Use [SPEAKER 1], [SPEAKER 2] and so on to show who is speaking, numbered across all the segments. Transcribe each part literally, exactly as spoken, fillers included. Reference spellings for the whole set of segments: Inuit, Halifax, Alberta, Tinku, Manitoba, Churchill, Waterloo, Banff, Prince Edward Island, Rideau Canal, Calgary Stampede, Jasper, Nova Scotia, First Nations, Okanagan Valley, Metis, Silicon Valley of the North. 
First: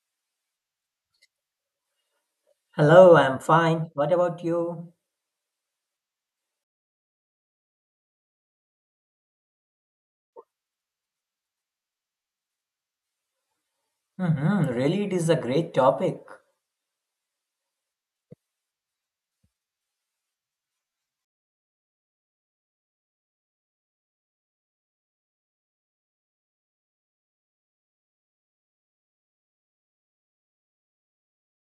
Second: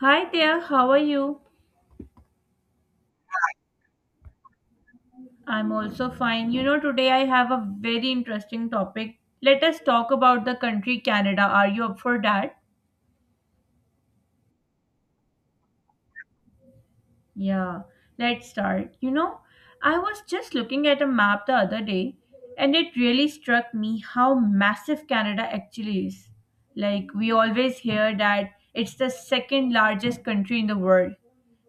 [SPEAKER 1] Hi there, how are you?
[SPEAKER 2] Hello, I'm fine. What about you?
[SPEAKER 1] I'm also fine. You know, today I have a very interesting topic. Let us talk about the country Canada. Are you up for that?
[SPEAKER 2] Hmm really, it is a great topic.
[SPEAKER 1] Yeah, let's start. You know, I was just looking at a map the other day and it really struck me how massive Canada actually is. Like, we always hear that it's the second largest country in the world,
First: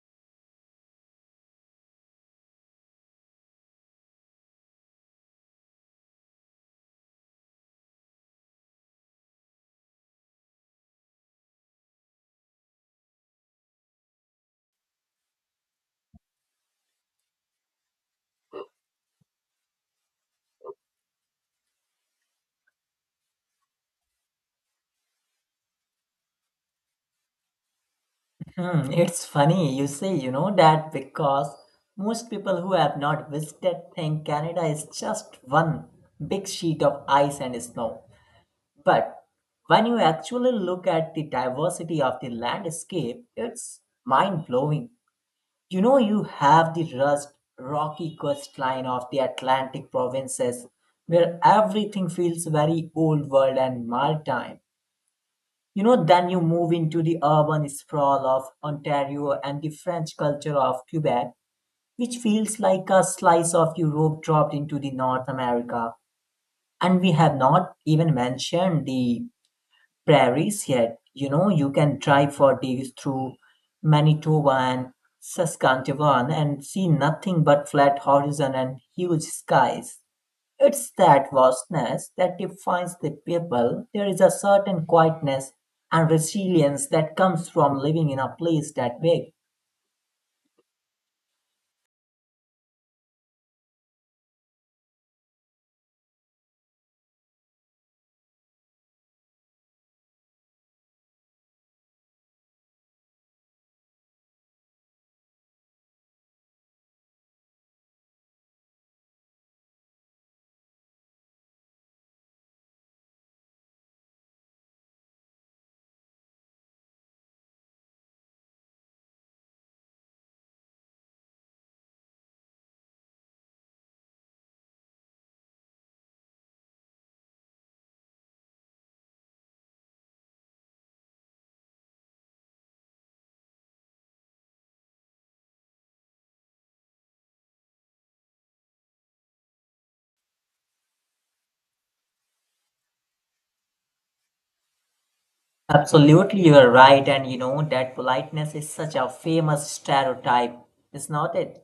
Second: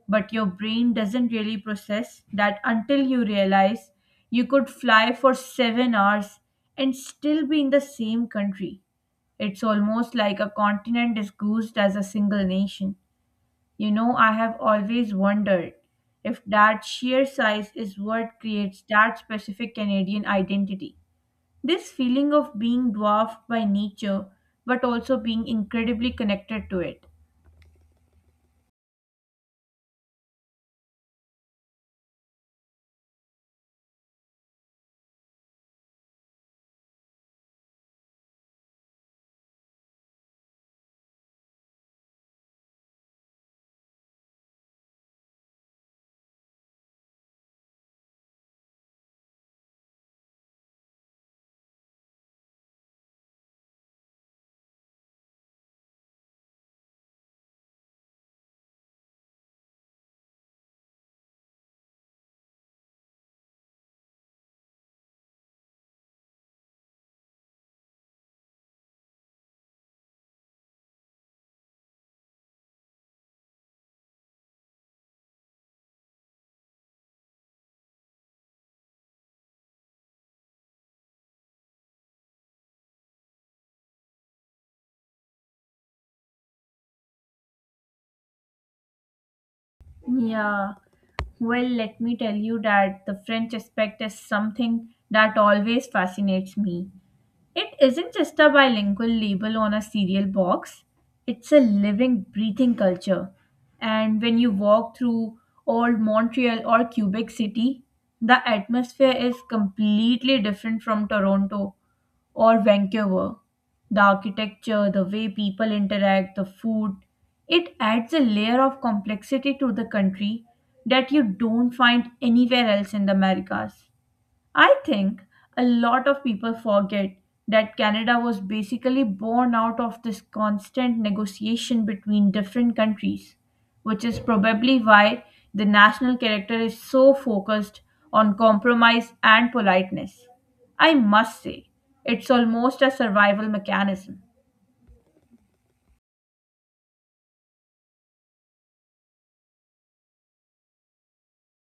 [SPEAKER 1] but your brain doesn't really process that until you realize you could fly for seven hours and still be in the same country. It's almost like a continent is goosed as a single nation. You know, I have always wondered if that sheer size is what creates that specific Canadian identity. This feeling of being dwarfed by nature but also being incredibly connected to it.
[SPEAKER 2] Hmm, it's funny you say, you know, that because most people who have not visited think Canada is just one big sheet of ice and snow. But when you actually look at the diversity of the landscape, it's mind blowing. You know, you have the rust, rocky coastline of the Atlantic provinces, where everything feels very old world and maritime. You know, then you move into the urban sprawl of Ontario and the French culture of Quebec, which feels like a slice of Europe dropped into the North America. And we have not even mentioned the prairies yet. You know, you can drive for days through Manitoba and Saskatchewan and see nothing but flat horizon and huge skies. It's that vastness that defines the people. There is a certain quietness and resilience that comes from living in a place that big.
[SPEAKER 1] Yeah. Well, let me tell you that the French aspect is something that always fascinates me. It isn't just a bilingual label on a cereal box, it's a living, breathing culture. And when you walk through old Montreal or Quebec City, the atmosphere is completely different from Toronto or Vancouver. The architecture, the way people interact, the food, it adds a layer of complexity to the country that you don't find anywhere else in the Americas. I think a lot of people forget that Canada was basically born out of this constant negotiation between different countries, which is probably why the national character is so focused on compromise and politeness. I must say, it's almost a survival mechanism.
[SPEAKER 2] Absolutely, you are right. And you know, that politeness is such a famous stereotype, is not it?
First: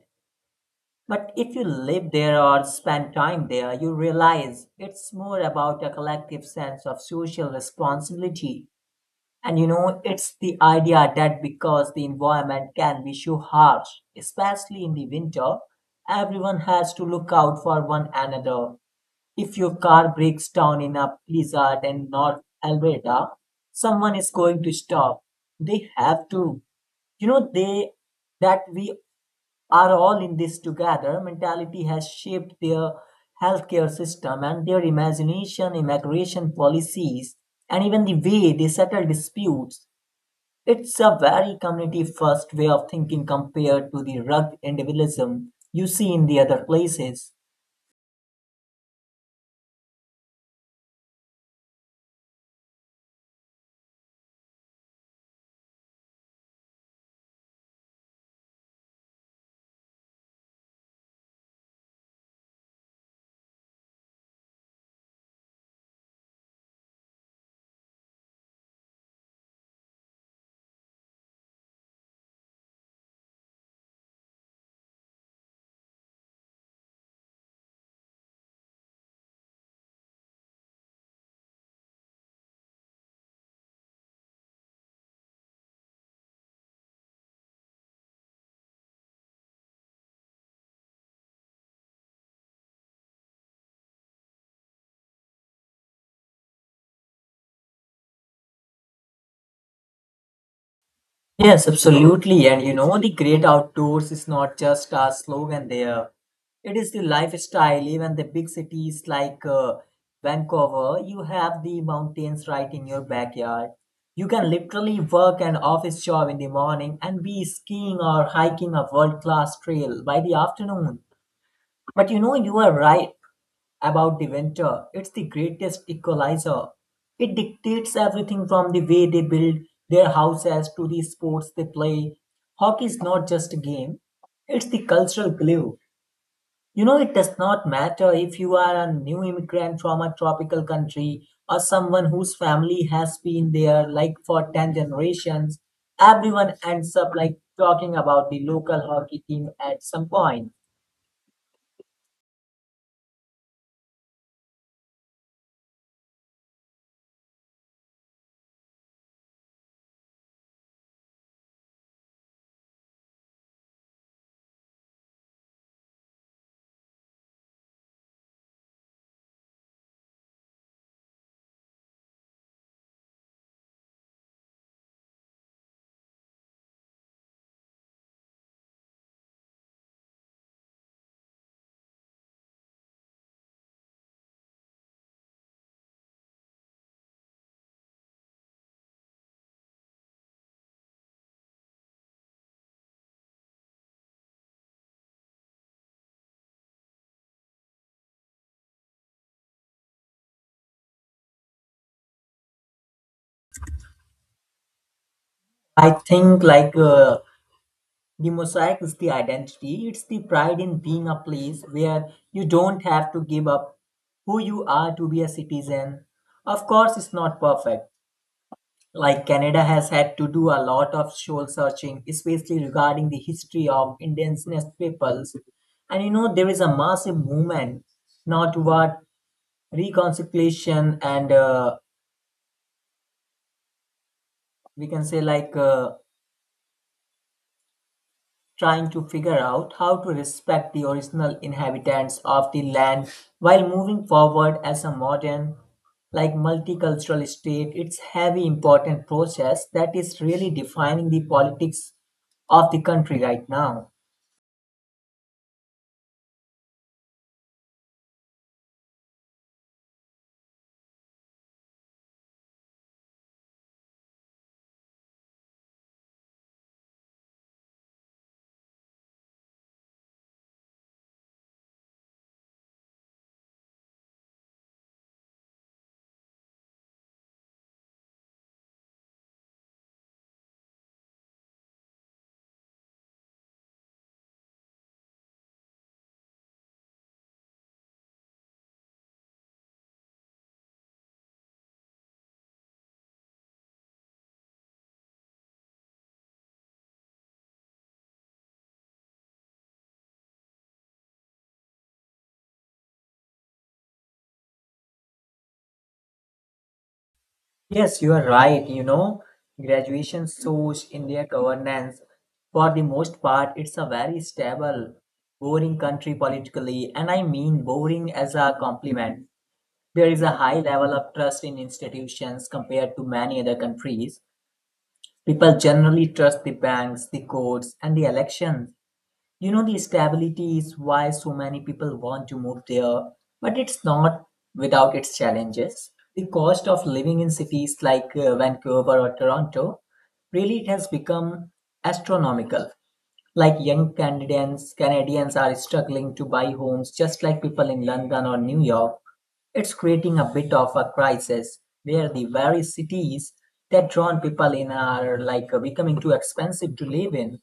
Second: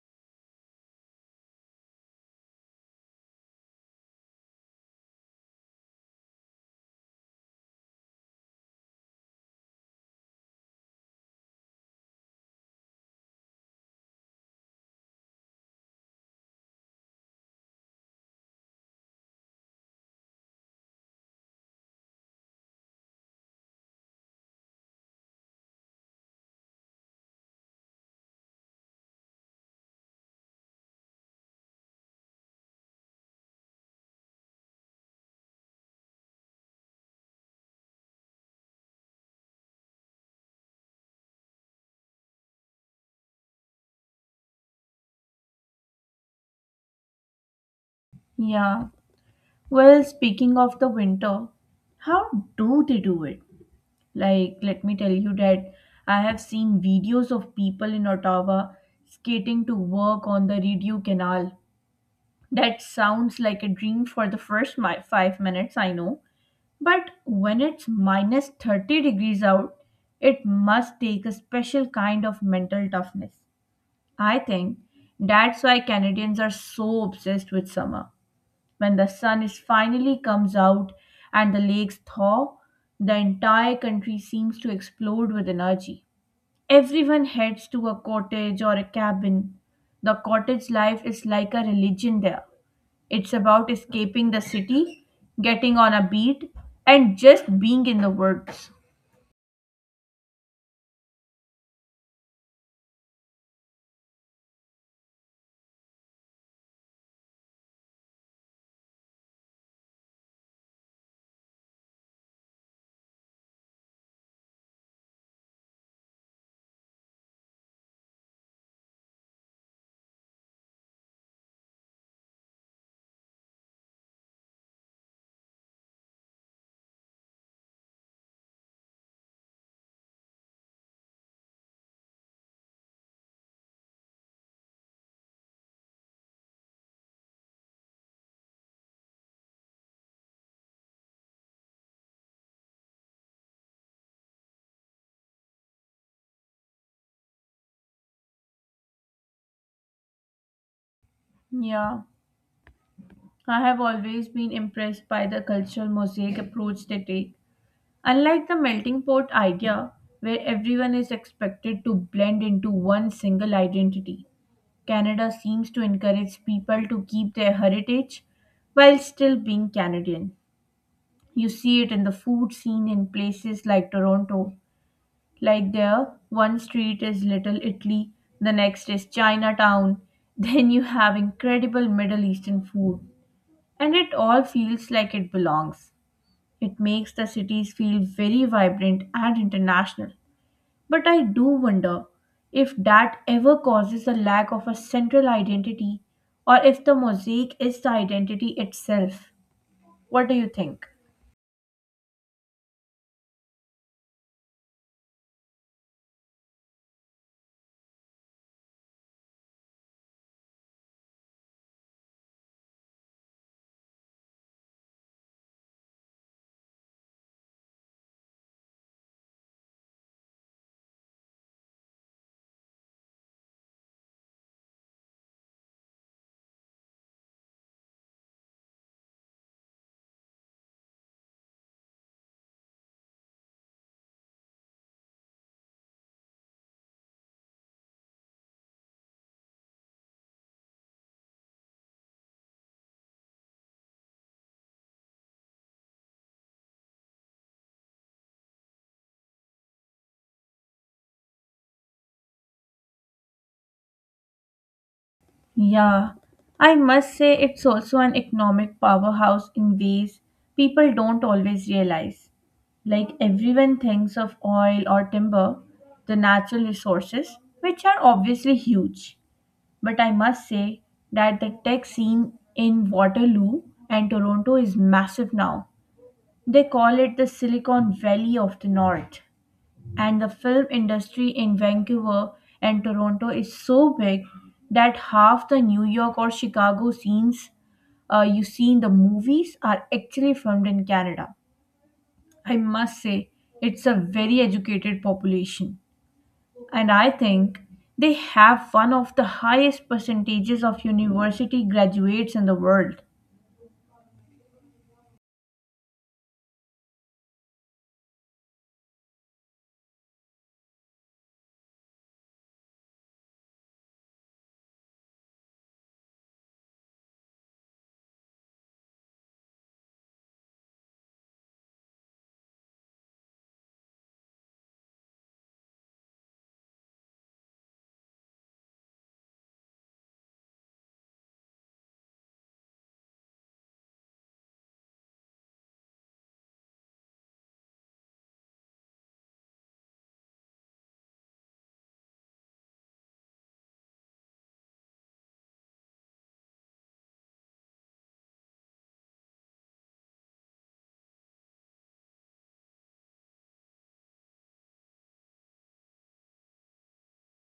[SPEAKER 2] But if you live there or spend time there, you realize it's more about a collective sense of social responsibility. And you know, it's the idea that because the environment can be so harsh, especially in the winter, everyone has to look out for one another. If your car breaks down in a blizzard in North Alberta, someone is going to stop. They have to, you know, they that we are all in this together. Mentality has shaped their healthcare system and their imagination, immigration policies, and even the way they settle disputes. It's a very community first way of thinking compared to the rugged individualism you see in the other places.
[SPEAKER 1] Yeah. Well, speaking of the winter, how do they do it? Like, let me tell you that I have seen videos of people in Ottawa skating to work on the Rideau Canal. That sounds like a dream for the first mi- five minutes, I know. But when it's minus thirty degrees out, it must take a special kind of mental toughness. I think that's why Canadians are so obsessed with summer. When the sun is finally comes out and the lakes thaw, the entire country seems to explode with energy. Everyone heads to a cottage or a cabin. The cottage life is like a religion there. It's about escaping the city, getting on a beat, and just being in the woods.
[SPEAKER 2] Yes, absolutely. And you know, the great outdoors is not just a slogan there. It is the lifestyle. Even the big cities like uh, Vancouver, you have the mountains right in your backyard. You can literally work an office job in the morning and be skiing or hiking a world class trail by the afternoon. But you know, you are right about the winter. It's the greatest equalizer. It dictates everything from the way they build their houses to the sports they play. Hockey is not just a game, it's the cultural glue. You know, it does not matter if you are a new immigrant from a tropical country or someone whose family has been there like for ten generations, everyone ends up like talking about the local hockey team at some point.
[SPEAKER 1] Yeah, I have always been impressed by the cultural mosaic approach they take. Unlike the melting pot idea, where everyone is expected to blend into one single identity, Canada seems to encourage people to keep their heritage while still being Canadian. You see it in the food scene in places like Toronto. Like there, one street is Little Italy, the next is Chinatown, then you have incredible Middle Eastern food. And it all feels like it belongs. It makes the cities feel very vibrant and international. But I do wonder if that ever causes a lack of a central identity or if the mosaic is the identity itself. What do you think?
[SPEAKER 2] I think like uh, the mosaic is the identity, it's the pride in being a place where you don't have to give up who you are to be a citizen. Of course, it's not perfect. Like Canada has had to do a lot of soul searching, especially regarding the history of indigenous peoples. And you know, there is a massive movement now toward reconciliation and uh, we can say like uh, trying to figure out how to respect the original inhabitants of the land while moving forward as a modern, like multicultural state. It's heavy important process that is really defining the politics of the country right now.
[SPEAKER 1] Yeah, I must say it's also an economic powerhouse in ways people don't always realize. Like everyone thinks of oil or timber, the natural resources, which are obviously huge. But I must say that the tech scene in Waterloo and Toronto is massive now. They call it the Silicon Valley of the North. And the film industry in Vancouver and Toronto is so big that half the New York or Chicago scenes uh, you see in the movies are actually filmed in Canada. I must say, it's a very educated population. And I think they have one of the highest percentages of university graduates in the world.
[SPEAKER 2] Yes, you are right. You know, graduation shows in their governance. For the most part, it's a very stable, boring country politically, and I mean boring as a compliment. There is a high level of trust in institutions compared to many other countries. People generally trust the banks, the courts, and the elections. You know, the stability is why so many people want to move there, but it's not without its challenges. The cost of living in cities like uh, Vancouver or Toronto really it has become astronomical. Like young Canadians, Canadians are struggling to buy homes just like people in London or New York. It's creating a bit of a crisis where the very cities that drawn people in are like becoming too expensive to live in.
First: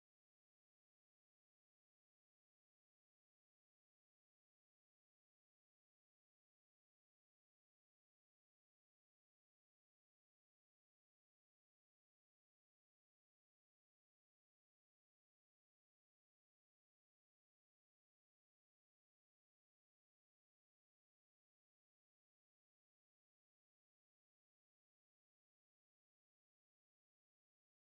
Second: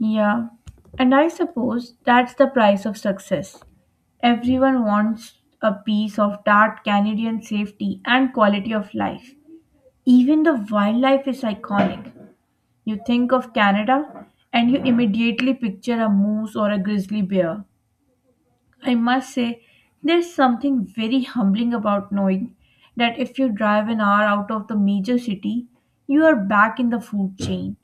[SPEAKER 1] Yeah, and I suppose that's the price of success. Everyone wants a piece of that Canadian safety and quality of life. Even the wildlife is iconic. You think of Canada and you immediately picture a moose or a grizzly bear. I must say, there's something very humbling about knowing that if you drive an hour out of the major city, you are back in the food chain.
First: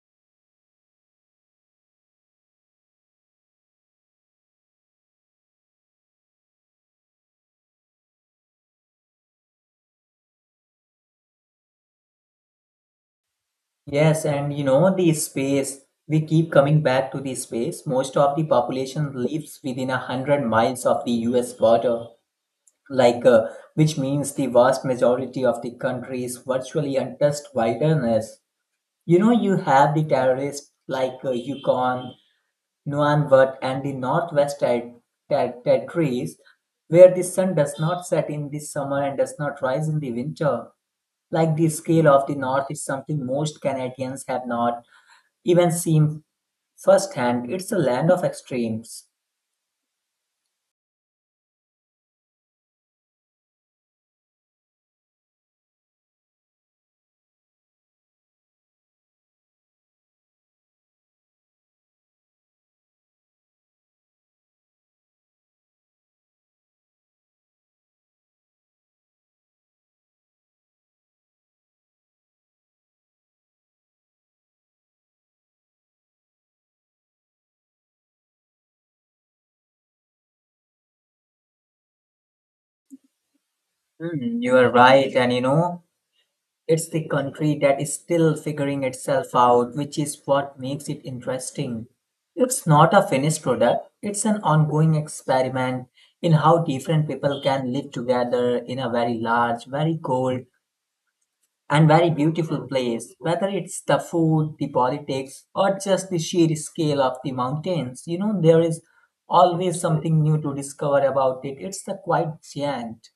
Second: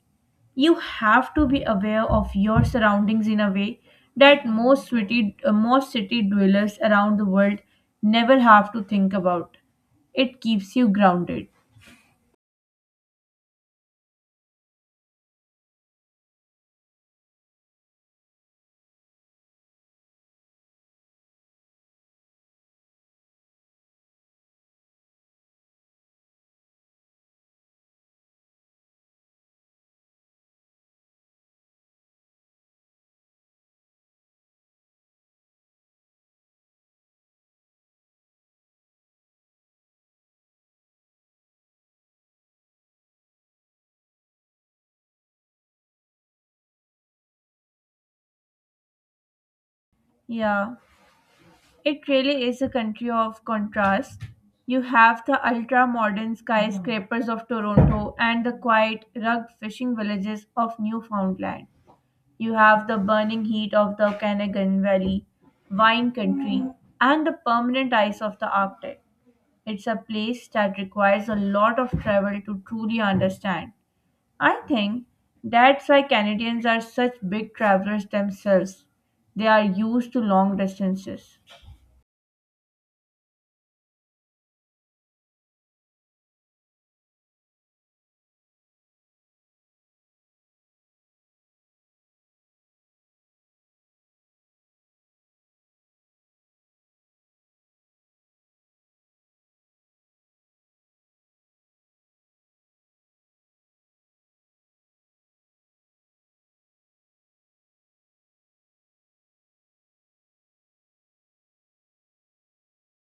[SPEAKER 1] You have to be aware of your surroundings in a way that most city uh, most city dwellers around the world never have to think about. It keeps you grounded.
[SPEAKER 2] Yes, and you know, the space, we keep coming back to the space. Most of the population lives within a hundred miles of the U S border, like uh, which means the vast majority of the country is virtually untouched wilderness. You know, you have the terrorists like uh, Yukon, Nunavut, and the Northwest ter- ter- territories, where the sun does not set in the summer and does not rise in the winter. Like the scale of the North is something most Canadians have not even seen firsthand. It's a land of extremes.
[SPEAKER 1] Yeah, it really is a country of contrast. You have the ultra modern skyscrapers of Toronto and the quiet rugged fishing villages of Newfoundland. You have the burning heat of the Okanagan Valley wine country and the permanent ice of the Arctic. It's a place that requires a lot of travel to truly understand. I think that's why Canadians are such big travelers themselves. They are used to long distances.
[SPEAKER 2] Hmm, you are right, and you know, it's the country that is still figuring itself out, which is what makes it interesting. It's not a finished product, it's an ongoing experiment in how different people can live together in a very large, very cold, and very beautiful place, whether it's the food, the politics, or just the sheer scale of the mountains. You know, there is always something new to discover about it. It's a quite giant.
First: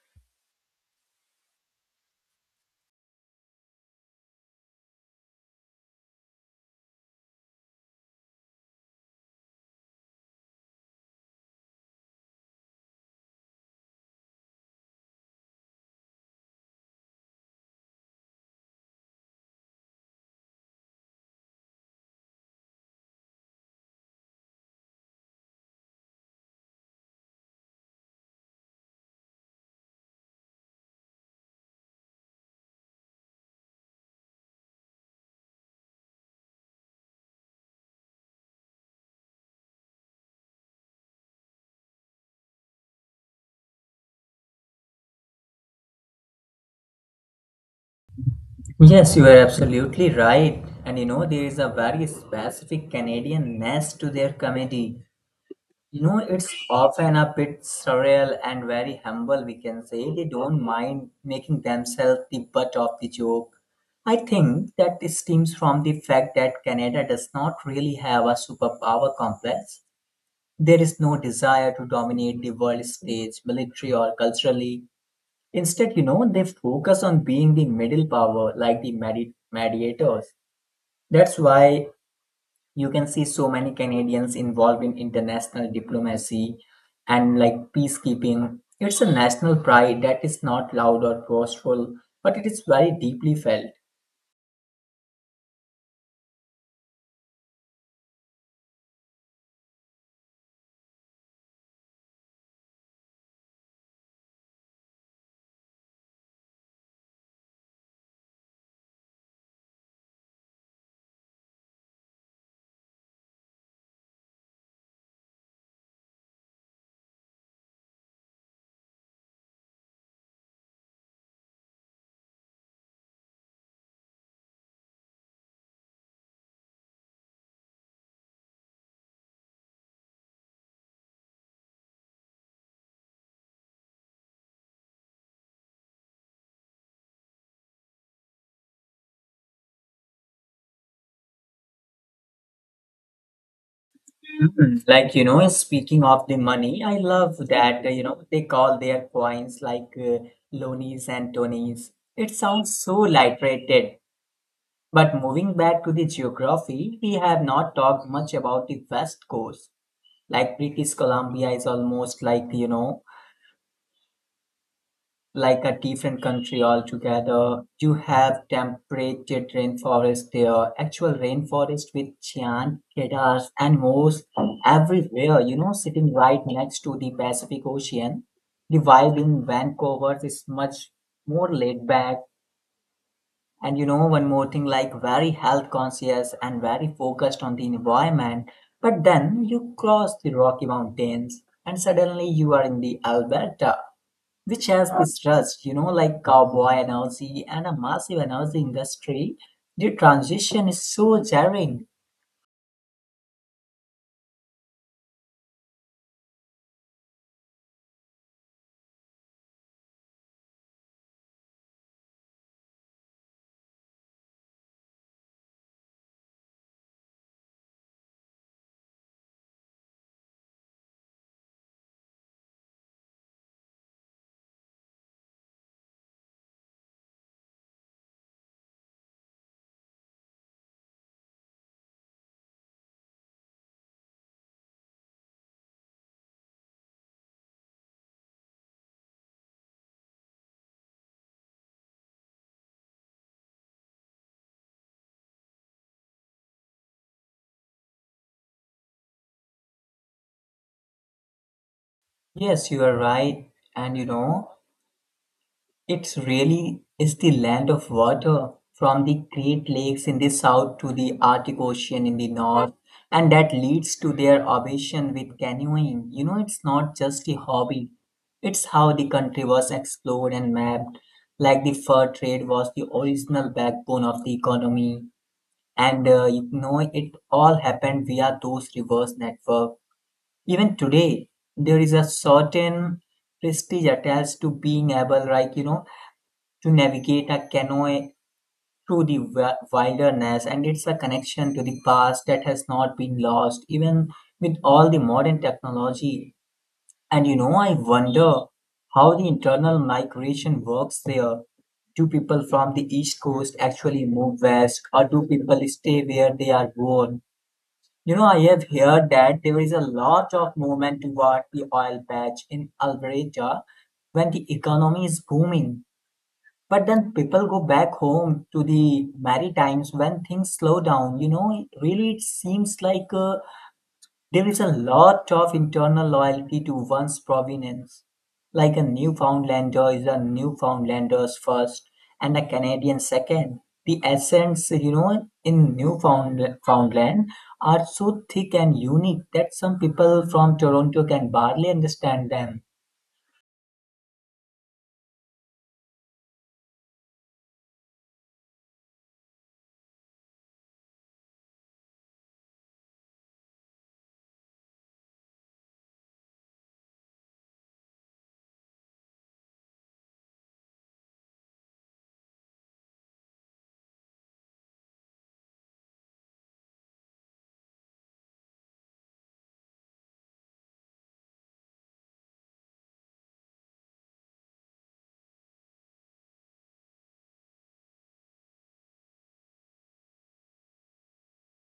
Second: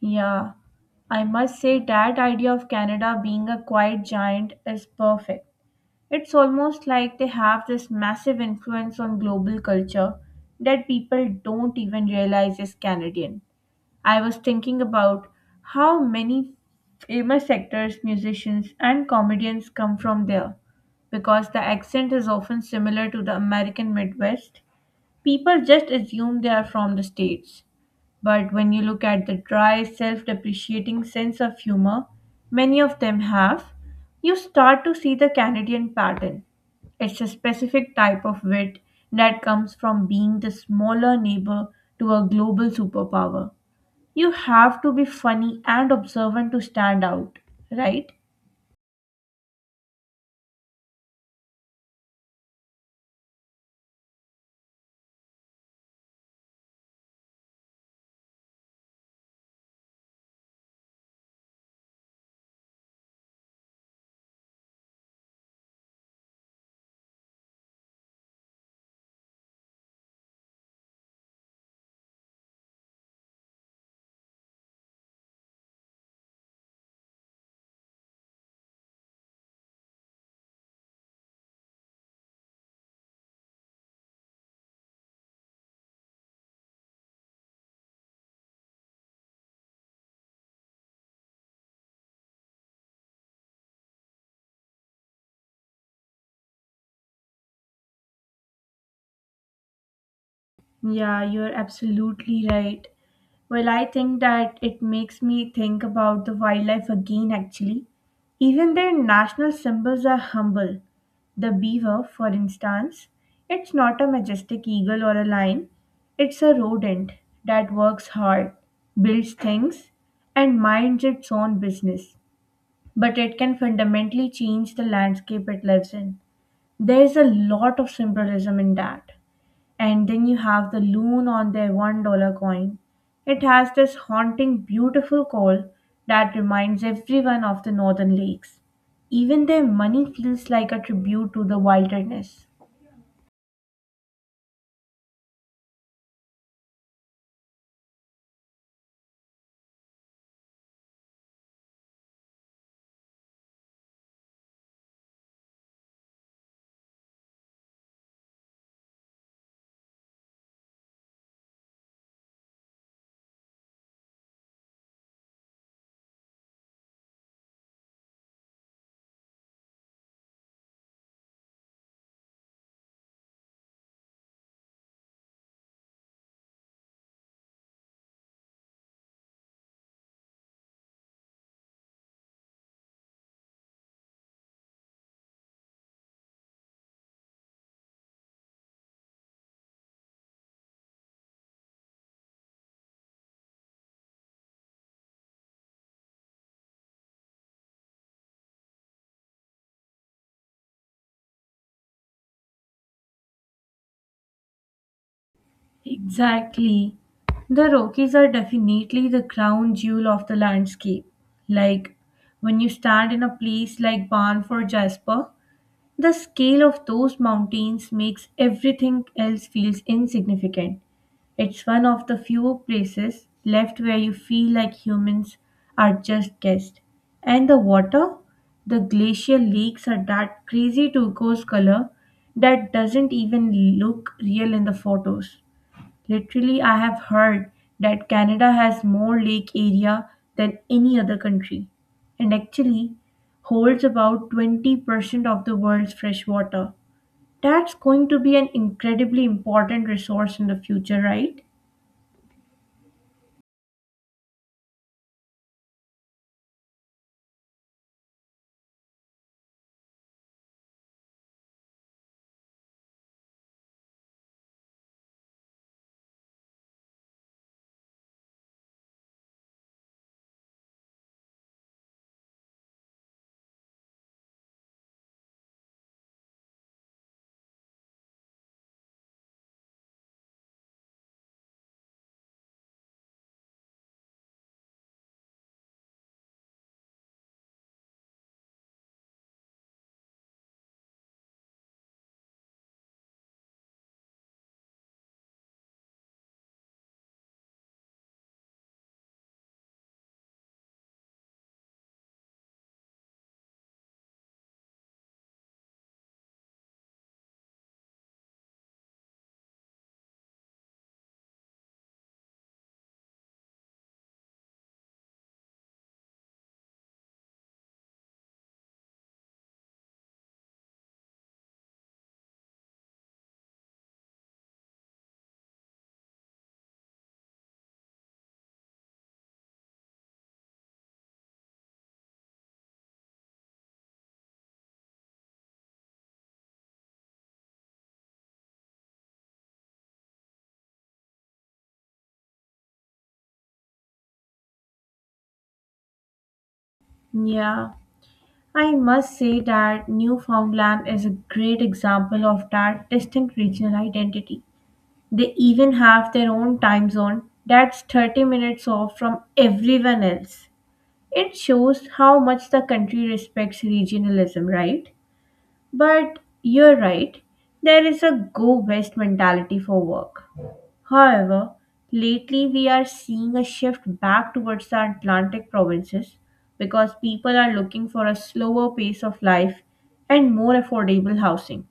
[SPEAKER 1] Yeah, I must say that idea of Canada being a quiet giant is perfect. It's almost like they have this massive influence on global culture that people don't even realize is Canadian. I was thinking about how many famous actors, musicians, and comedians come from there. Because the accent is often similar to the American Midwest, people just assume they are from the States. But when you look at the dry, self depreciating sense of humor many of them have, you start to see the Canadian pattern. It's a specific type of wit that comes from being the smaller neighbor to a global superpower. You have to be funny and observant to stand out, right?
[SPEAKER 2] Yes, you are absolutely right. And you know, there is a very specific Canadian ness to their comedy. You know, it's often a bit surreal and very humble, we can say. They don't mind making themselves the butt of the joke. I think that this stems from the fact that Canada does not really have a superpower complex. There is no desire to dominate the world stage, military or culturally. Instead, you know, they focus on being the middle power, like the medi- mediators. That's why you can see so many Canadians involved in international diplomacy and like peacekeeping. It's a national pride that is not loud or boastful, but it is very deeply felt.
[SPEAKER 1] Yeah, you're absolutely right. Well, I think that it makes me think about the wildlife again, actually. Even their national symbols are humble. The beaver, for instance, it's not a majestic eagle or a lion, it's a rodent that works hard, builds things, and minds its own business. But it can fundamentally change the landscape it lives in. There's a lot of symbolism in that. And then you have the loon on their one dollar coin. It has this haunting, beautiful call that reminds everyone of the northern lakes. Even their money feels like a tribute to the wilderness.
[SPEAKER 2] Mhm. Like, you know, speaking of the money, I love that, uh, you know, they call their coins like uh, lonies and tonies. It sounds so light-rated. But moving back to the geography, we have not talked much about the West Coast. Like British Columbia is almost like, you know, like a different country altogether. You have temperate rainforest there, actual rainforest with giant cedars and moss everywhere, you know, sitting right next to the Pacific Ocean. The vibe in Vancouver is much more laid back. And you know, one more thing like very health conscious and very focused on the environment. But then you cross the Rocky Mountains and suddenly you are in the Alberta, which has this rust, you know, like cowboy energy and a massive energy industry. The transition is so jarring.
[SPEAKER 1] Exactly. The Rockies are definitely the crown jewel of the landscape. Like when you stand in a place like Banff or Jasper, the scale of those mountains makes everything else feels insignificant. It's one of the few places left where you feel like humans are just guests. And the water, the glacial lakes are that crazy turquoise color that doesn't even look real in the photos. Literally, I have heard that Canada has more lake area than any other country and actually holds about twenty percent of the world's fresh water. That's going to be an incredibly important resource in the future, right?
[SPEAKER 2] Yes, you are right. And you know, it really is the land of water, from the Great Lakes in the south to the Arctic Ocean in the north, and that leads to their obsession with canoeing. You know, it's not just a hobby, it's how the country was explored and mapped. Like the fur trade was the original backbone of the economy, and uh, you know, it all happened via those reverse network. Even today, there is a certain prestige attached to being able, like, you know, to navigate a canoe through the wi- wilderness, and it's a connection to the past that has not been lost even with all the modern technology. And you know, I wonder how the internal migration works there. Do people from the east coast actually move west, or do people stay where they are born? You know, I have heard that there is a lot of movement toward the oil patch in Alberta when the economy is booming, but then people go back home to the Maritimes when things slow down. You know, it- really, it seems like uh, there is a lot of internal loyalty to one's provenance. Like a Newfoundlander is a Newfoundlander's first and a Canadian second. The accents, you know, in Newfoundland are so thick and unique that some people from Toronto can barely understand them.
[SPEAKER 1] Yeah, I must say that Newfoundland is a great example of that distinct regional identity. They even have their own time zone that's thirty minutes off from everyone else. It shows how much the country respects regionalism, right? But you're right, there is a go west mentality for work. However, lately we are seeing a shift back towards the Atlantic provinces because people are looking for a slower pace of life and more affordable housing.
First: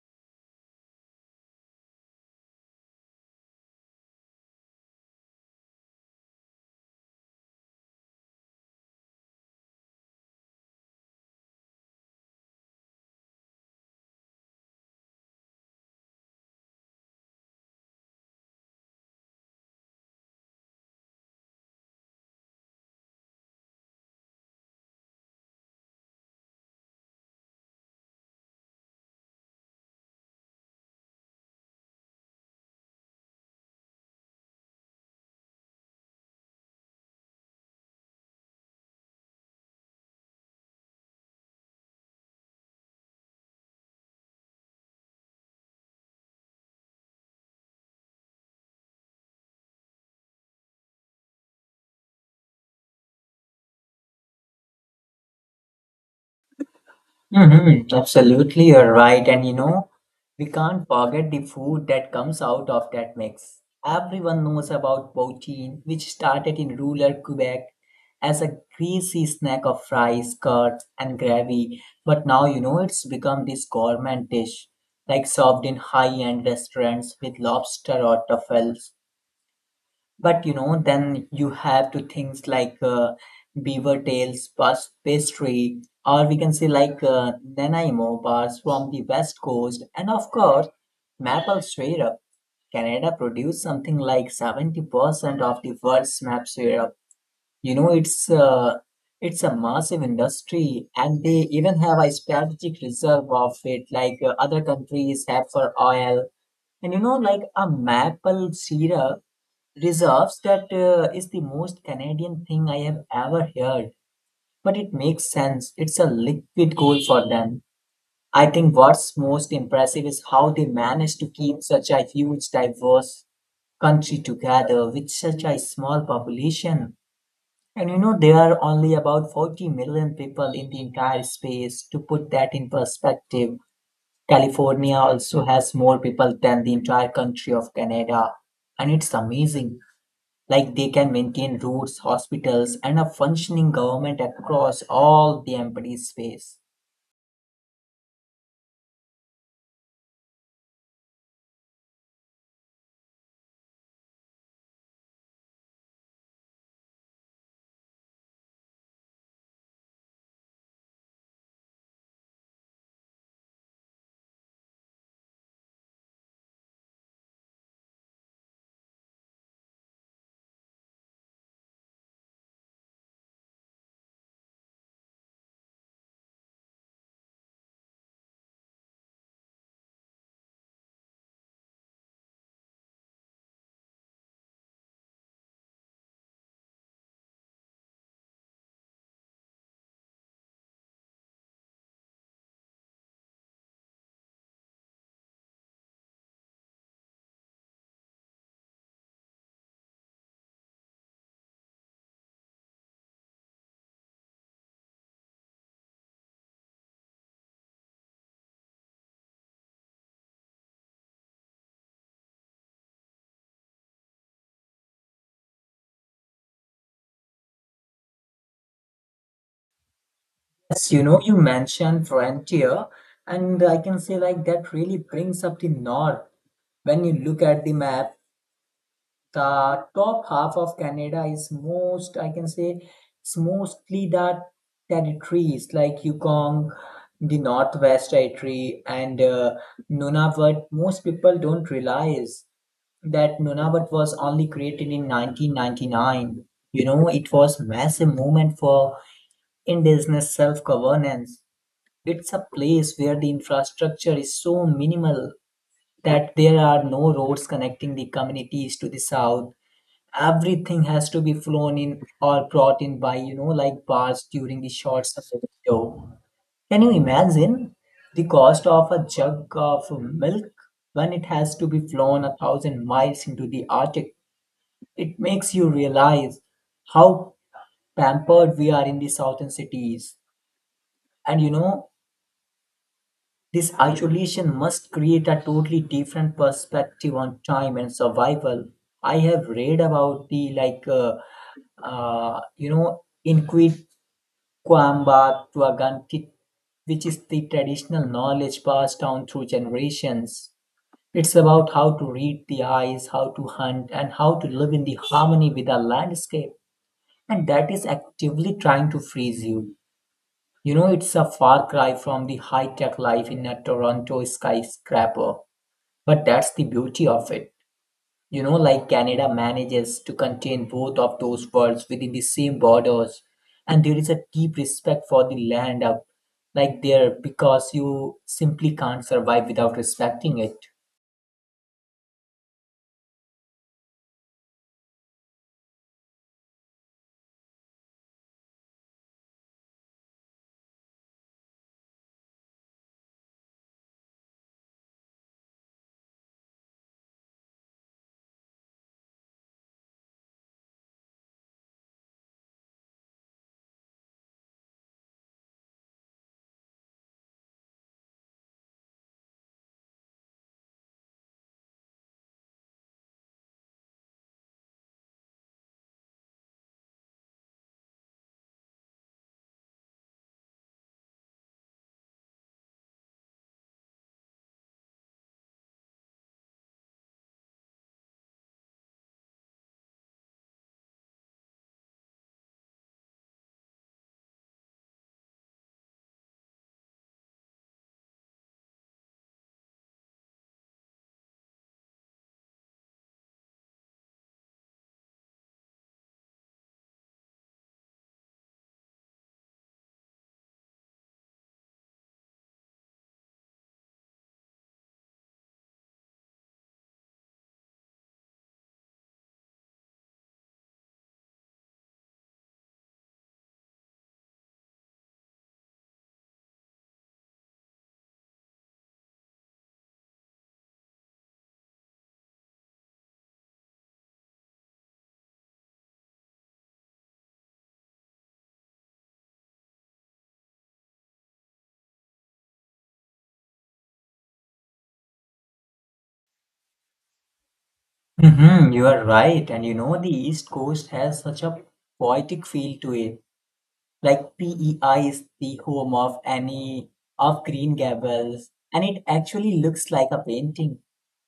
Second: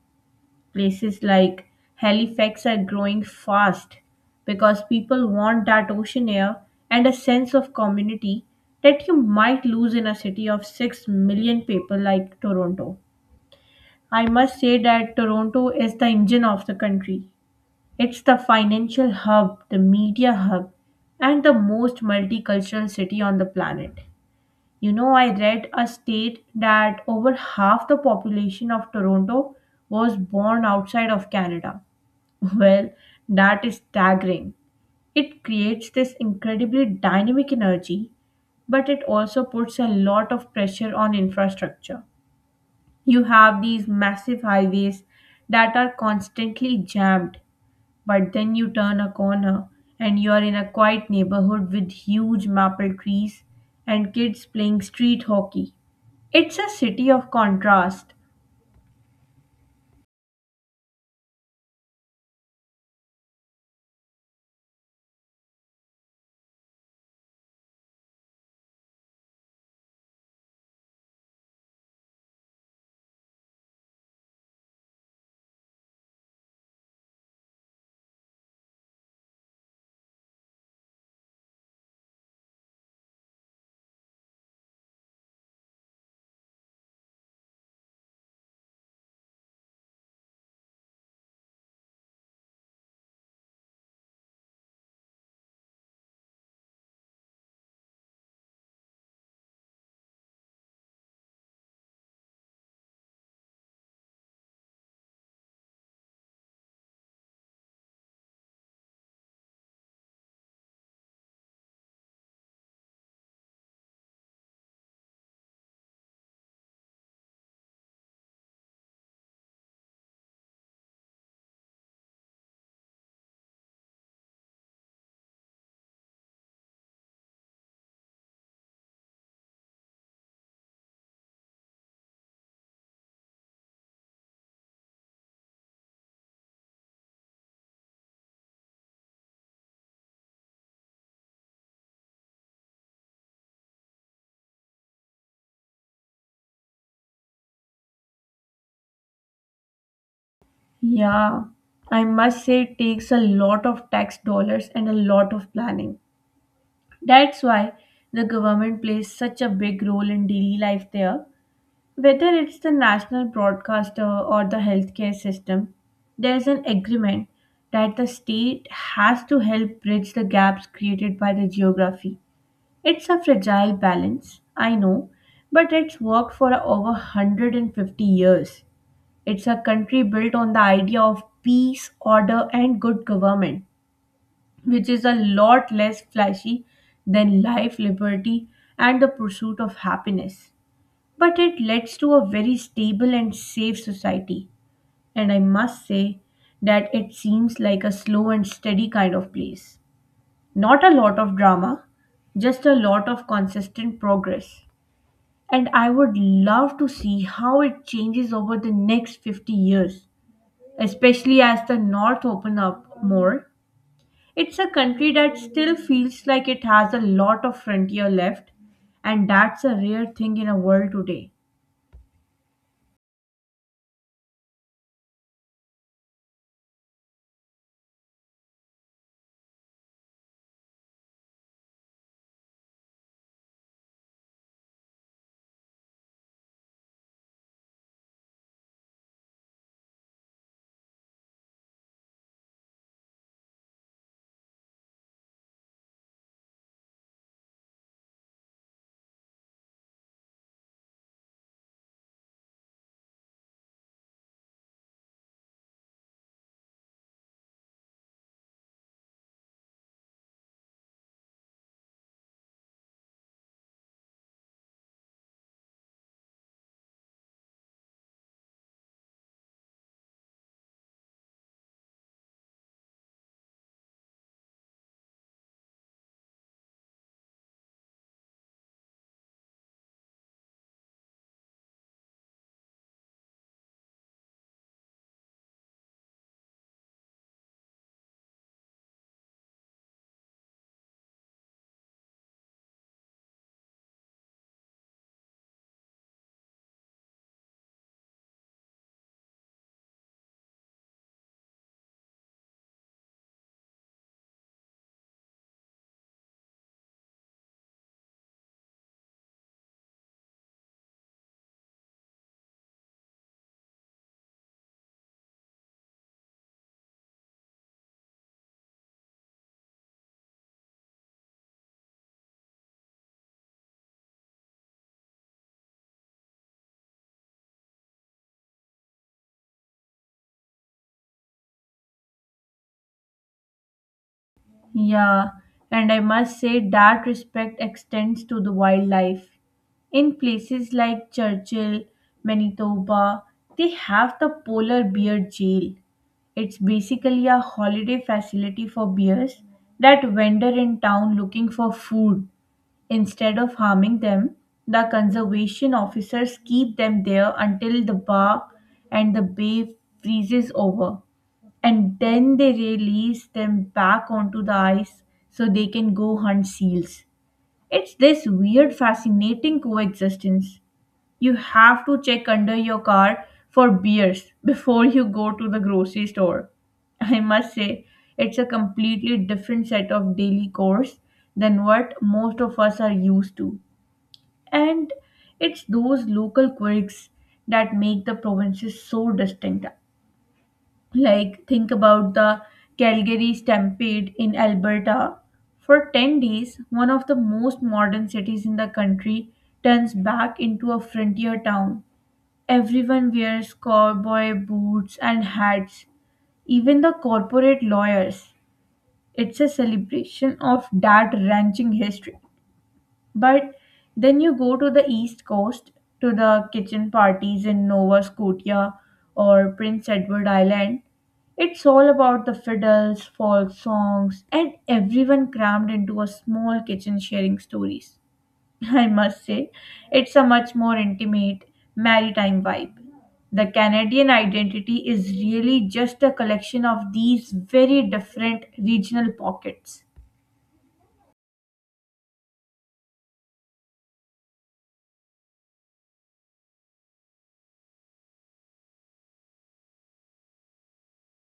[SPEAKER 1] Places like Halifax are growing fast because people want that ocean air and a sense of community that you might lose in a city of six million people like Toronto. I must say that Toronto is the engine of the country. It's the financial hub, the media hub, and the most multicultural city on the planet. You know, I read a state that over half the population of Toronto was born outside of Canada. Well, that is staggering. It creates this incredibly dynamic energy, but it also puts a lot of pressure on infrastructure. You have these massive highways that are constantly jammed, but then you turn a corner and you're in a quiet neighborhood with huge maple trees and kids playing street hockey. It's a city of
[SPEAKER 2] Mm-hmm.
[SPEAKER 1] contrast.
[SPEAKER 2] Absolutely, you're right. And you know, we can't forget the food that comes out of that mix. Everyone knows about poutine, which started in rural Quebec as a greasy snack of fries, curds, and gravy. But now, you know, it's become this gourmet dish, like served in high-end restaurants with lobster or truffles. But you know, then you have to things like uh, beaver tails, bus pastry, or we can say like uh, Nanaimo bars from the west coast, and of course, maple syrup. Canada produces something like seventy percent of the world's maple syrup. You know, it's uh, it's a massive industry, and they even have a strategic reserve of it, like uh, other countries have for oil. And you know, like a maple syrup reserves that uh, is the most Canadian thing I have ever heard. But it makes sense, it's a liquid goal for them. I think what's most impressive is how they managed to keep such a huge, diverse country together with such a small population. And you know, there are only about forty million people in the entire space. To put that in perspective, California also has more people than the entire country of Canada, and it's amazing like they can maintain roads, hospitals, and a functioning government across all the empty space.
[SPEAKER 1] Yeah, I must say it takes a lot of tax dollars and a lot of planning. That's why the government plays such a big role in daily life there. Whether it's the national broadcaster or the healthcare system, there's an agreement that the state has to help bridge the gaps created by the geography. It's a fragile balance, I know, but it's worked for over one hundred fifty years. It's a country built on the idea of peace, order, and good government, which is a lot less flashy than life, liberty, and the pursuit of happiness. But it leads to a very stable and safe society, and I must say that it seems like a slow and steady kind of place. Not a lot of drama, just a lot of consistent progress. And I would love to see how it changes over the next fifty years, especially as the North open up more. It's a country that still feels like it has a lot of frontier left, and that's a rare thing in a world
[SPEAKER 2] Yes, you know,
[SPEAKER 1] today.
[SPEAKER 2] you mentioned frontier, and I can say like that really brings up the north. When you look at the map, the top half of Canada is most, I can say, it's mostly the territories like Yukon, the Northwest Territory, and uh, Nunavut. Most people don't realize that Nunavut was only created in nineteen ninety-nine. You know, it was massive movement for indigenous self-governance. It's a place where the infrastructure is so minimal that there are no roads connecting the communities to the south. Everything has to be flown in or brought in by, you know, like bars during the short summer window. Can you imagine the cost of a jug of milk when it has to be flown a thousand miles into the Arctic? It makes you realize how pampered we are in the southern cities. And you know, this isolation must create a totally different perspective on time and survival. I have read about the like, uh, uh, you know, Inquisquamba Tuagantit, which is the traditional knowledge passed down through generations. It's about how to read the eyes, how to hunt, and how to live in the harmony with our landscape, and that is actively trying to freeze you. You know, it's a far cry from the high tech life in a Toronto skyscraper, but that's the beauty of it. You know, like Canada manages to contain both of those worlds within the same borders, and there is a deep respect for the land up like there, because you simply can't survive without respecting it.
[SPEAKER 1] Yeah, and I must say that respect extends to the wildlife. In places like Churchill, Manitoba, they have the polar bear jail. It's basically a holiday facility for bears that wander in town looking for food. Instead of harming them, the conservation officers keep them there until the bar and the bay freezes over. And then they release them back onto the ice so they can go hunt seals. It's this weird, fascinating coexistence. You have to check under your car for bears before you go to the grocery store. I must say, it's a completely different set of daily chores than what most of us are used to. And it's those local quirks that make the provinces so distinct. Like, think about the Calgary Stampede in Alberta. For ten days, one of the most modern cities in the country turns back into a frontier town. Everyone wears cowboy boots and hats, even the corporate lawyers. It's a celebration of that ranching history. But then you go to the East Coast to the kitchen parties in Nova Scotia or Prince Edward Island. It's all about the fiddles, folk songs, and everyone crammed into a small kitchen sharing stories. I must say, it's a much more intimate, maritime vibe. The Canadian identity is really just a collection of these very different
[SPEAKER 2] Hmm, you are
[SPEAKER 1] regional
[SPEAKER 2] right, and you
[SPEAKER 1] pockets.
[SPEAKER 2] know, the East Coast has such a poetic feel to it. Like P E I is the home of Annie of Green Gables, and it actually looks like a painting.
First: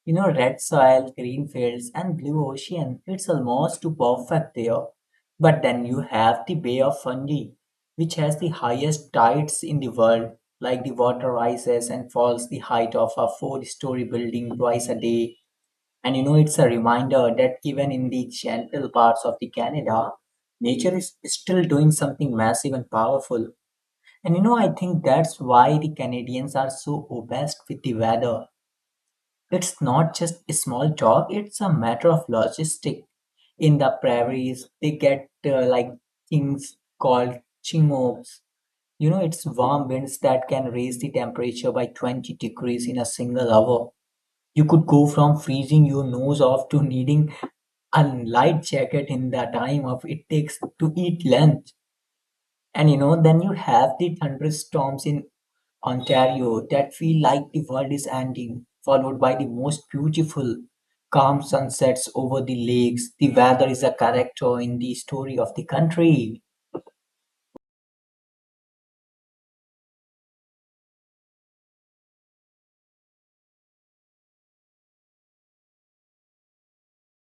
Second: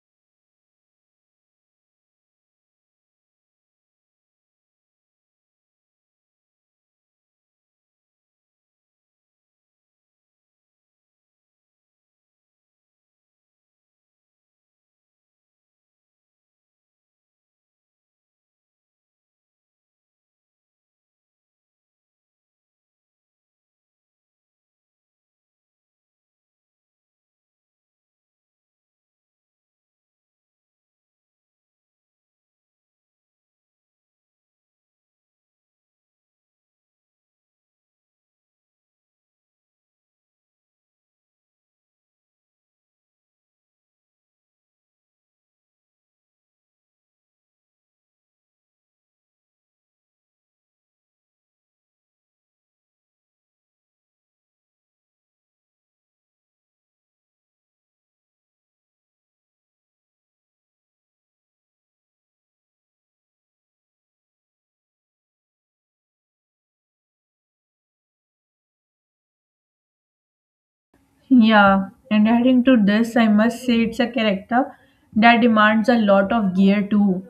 [SPEAKER 2] You know, red soil, green fields, and blue ocean. It's almost too perfect there. But then you have the Bay of Fundy, which has the highest tides in the world. Like the water rises and falls the height of a four story building twice a day. And you know, it's a reminder that even in the gentle parts of the Canada, nature is still doing something massive and powerful. And you know, I think that's why the Canadians are so obsessed with the weather. It's not just a small talk, it's a matter of logistic. In the prairies, they get uh, like things called chinooks. You know, it's warm winds that can raise the temperature by twenty degrees in a single hour. You could go from freezing your nose off to needing a light jacket in the time of it takes to eat lunch. And you know, then you have the thunderstorms in Ontario that feel like the world is ending, followed by the most beautiful, calm sunsets over the lakes. The weather is a character in the story of the country.
[SPEAKER 1] Yeah, and adding to this, I must say it's a character that demands a lot of gear too.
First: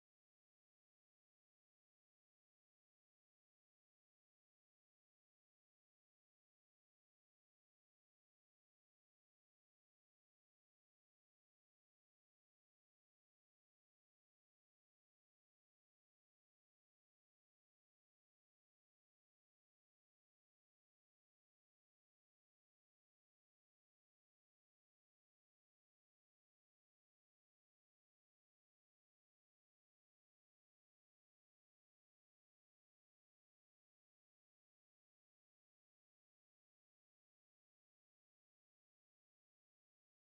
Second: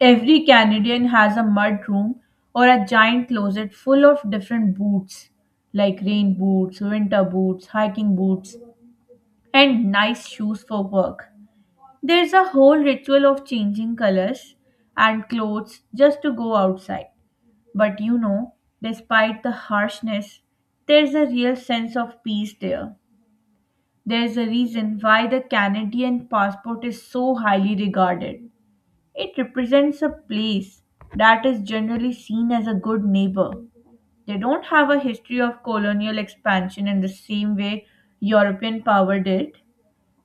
[SPEAKER 1] Every Canadian has a mud room or a giant closet full of different boots, like rain boots, winter boots, hiking boots, and nice shoes for work. There's a whole ritual of changing colors and clothes just to go outside. But you know, despite the harshness, there's a real sense of peace there. There's a reason why the Canadian passport is so highly regarded. It represents a place that is generally seen as a good neighbor. They don't have a history of colonial expansion in the same way European power did,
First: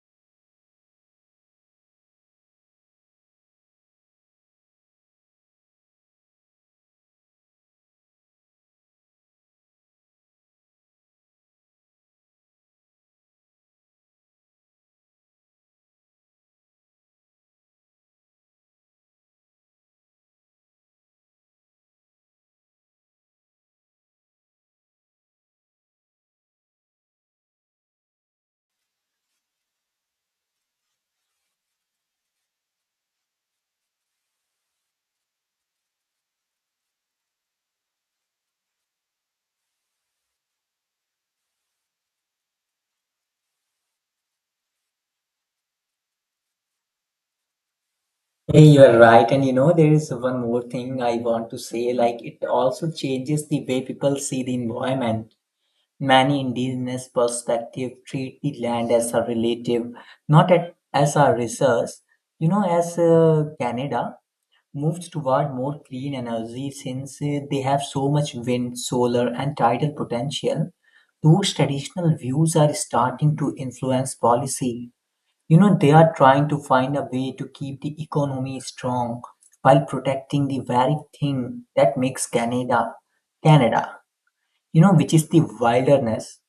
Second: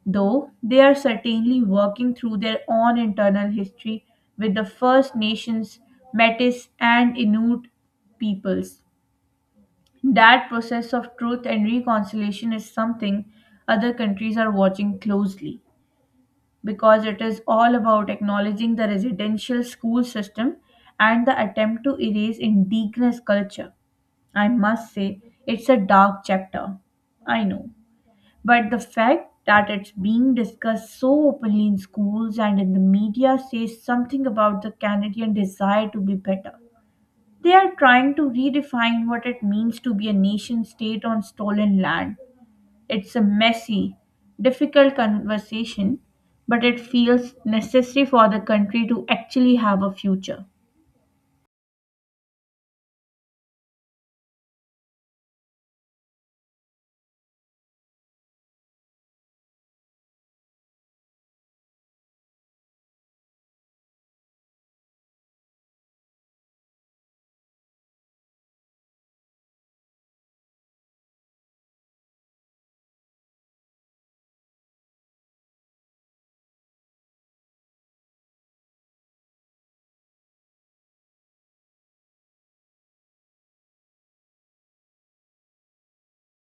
[SPEAKER 1] though they are certainly working through their own internal history with the First Nations, Metis, and Inuit peoples. That process of truth and reconciliation is something other countries are watching closely because it is all about acknowledging the residential school system and the attempt to erase indigenous culture. I must say, it's a dark chapter. I know. But the fact that it's being discussed so openly in schools and in the media says something about the Canadian desire to be better. They are trying to redefine what it means to be a nation state on stolen land. It's a messy, difficult conversation, but it feels necessary for the
[SPEAKER 2] Hey, you
[SPEAKER 1] country
[SPEAKER 2] are
[SPEAKER 1] to
[SPEAKER 2] right. And you
[SPEAKER 1] actually
[SPEAKER 2] know,
[SPEAKER 1] have
[SPEAKER 2] there
[SPEAKER 1] a
[SPEAKER 2] is one
[SPEAKER 1] future.
[SPEAKER 2] more thing I want to say. Like, it also changes the way people see the environment. Many indigenous perspectives treat the land as a relative, not at, as a resource. You know, as uh, Canada moves toward more clean energy, since uh, they have so much wind, solar, and tidal potential, those traditional views are starting to influence policy. You know, they are trying to find a way to keep the economy strong while protecting the very thing that makes Canada Canada, you know, which is the wilderness.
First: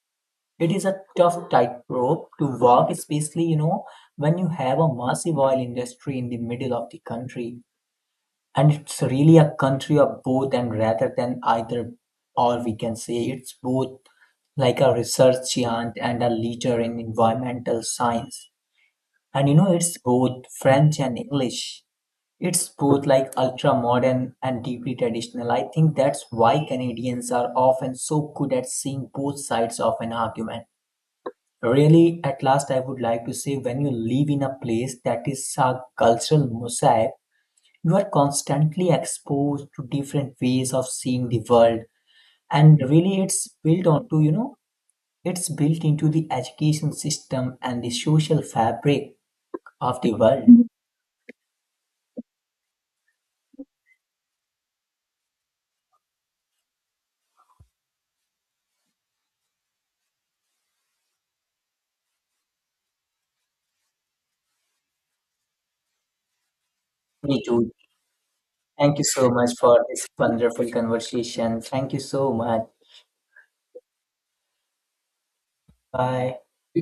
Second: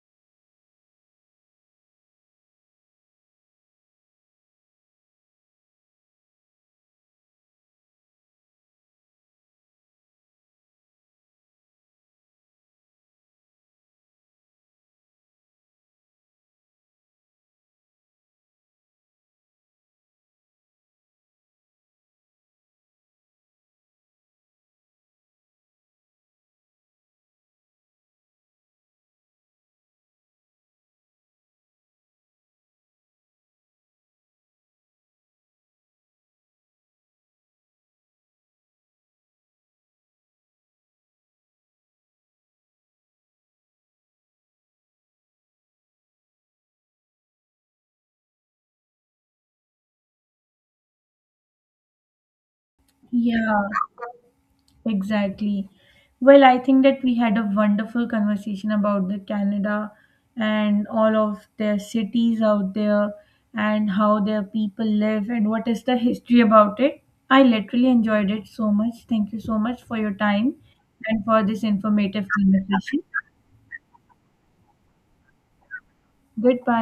[SPEAKER 2] It is a tough tightrope to walk, especially, you know, when you have a massive oil industry in the middle of the country. And it's really a country of both and rather than either, or we can say it's both like a research giant and a leader in environmental science. And you know, it's both French and English. It's both like ultra modern and deeply traditional. I think that's why Canadians are often so good at seeing both sides of an argument. Really, at last, I would like to say when you live in a place that is a cultural mosaic, you are constantly exposed to different ways of seeing the world. And really, it's built onto, you know, it's built into the education system and the social fabric of the world.
[SPEAKER 1] Yeah, exactly. Well, I think that we had a wonderful conversation about the Canada and all of their cities out there and how their people live and what is the history about it. I
[SPEAKER 2] Me too.
[SPEAKER 1] literally enjoyed it so
[SPEAKER 2] Thank
[SPEAKER 1] much.
[SPEAKER 2] you so
[SPEAKER 1] Thank you
[SPEAKER 2] much
[SPEAKER 1] so much
[SPEAKER 2] for
[SPEAKER 1] for
[SPEAKER 2] this
[SPEAKER 1] your time
[SPEAKER 2] wonderful
[SPEAKER 1] and for this
[SPEAKER 2] conversation. Thank you
[SPEAKER 1] informative
[SPEAKER 2] so much.
[SPEAKER 1] conversation.
[SPEAKER 2] Bye.
[SPEAKER 1] Goodbye.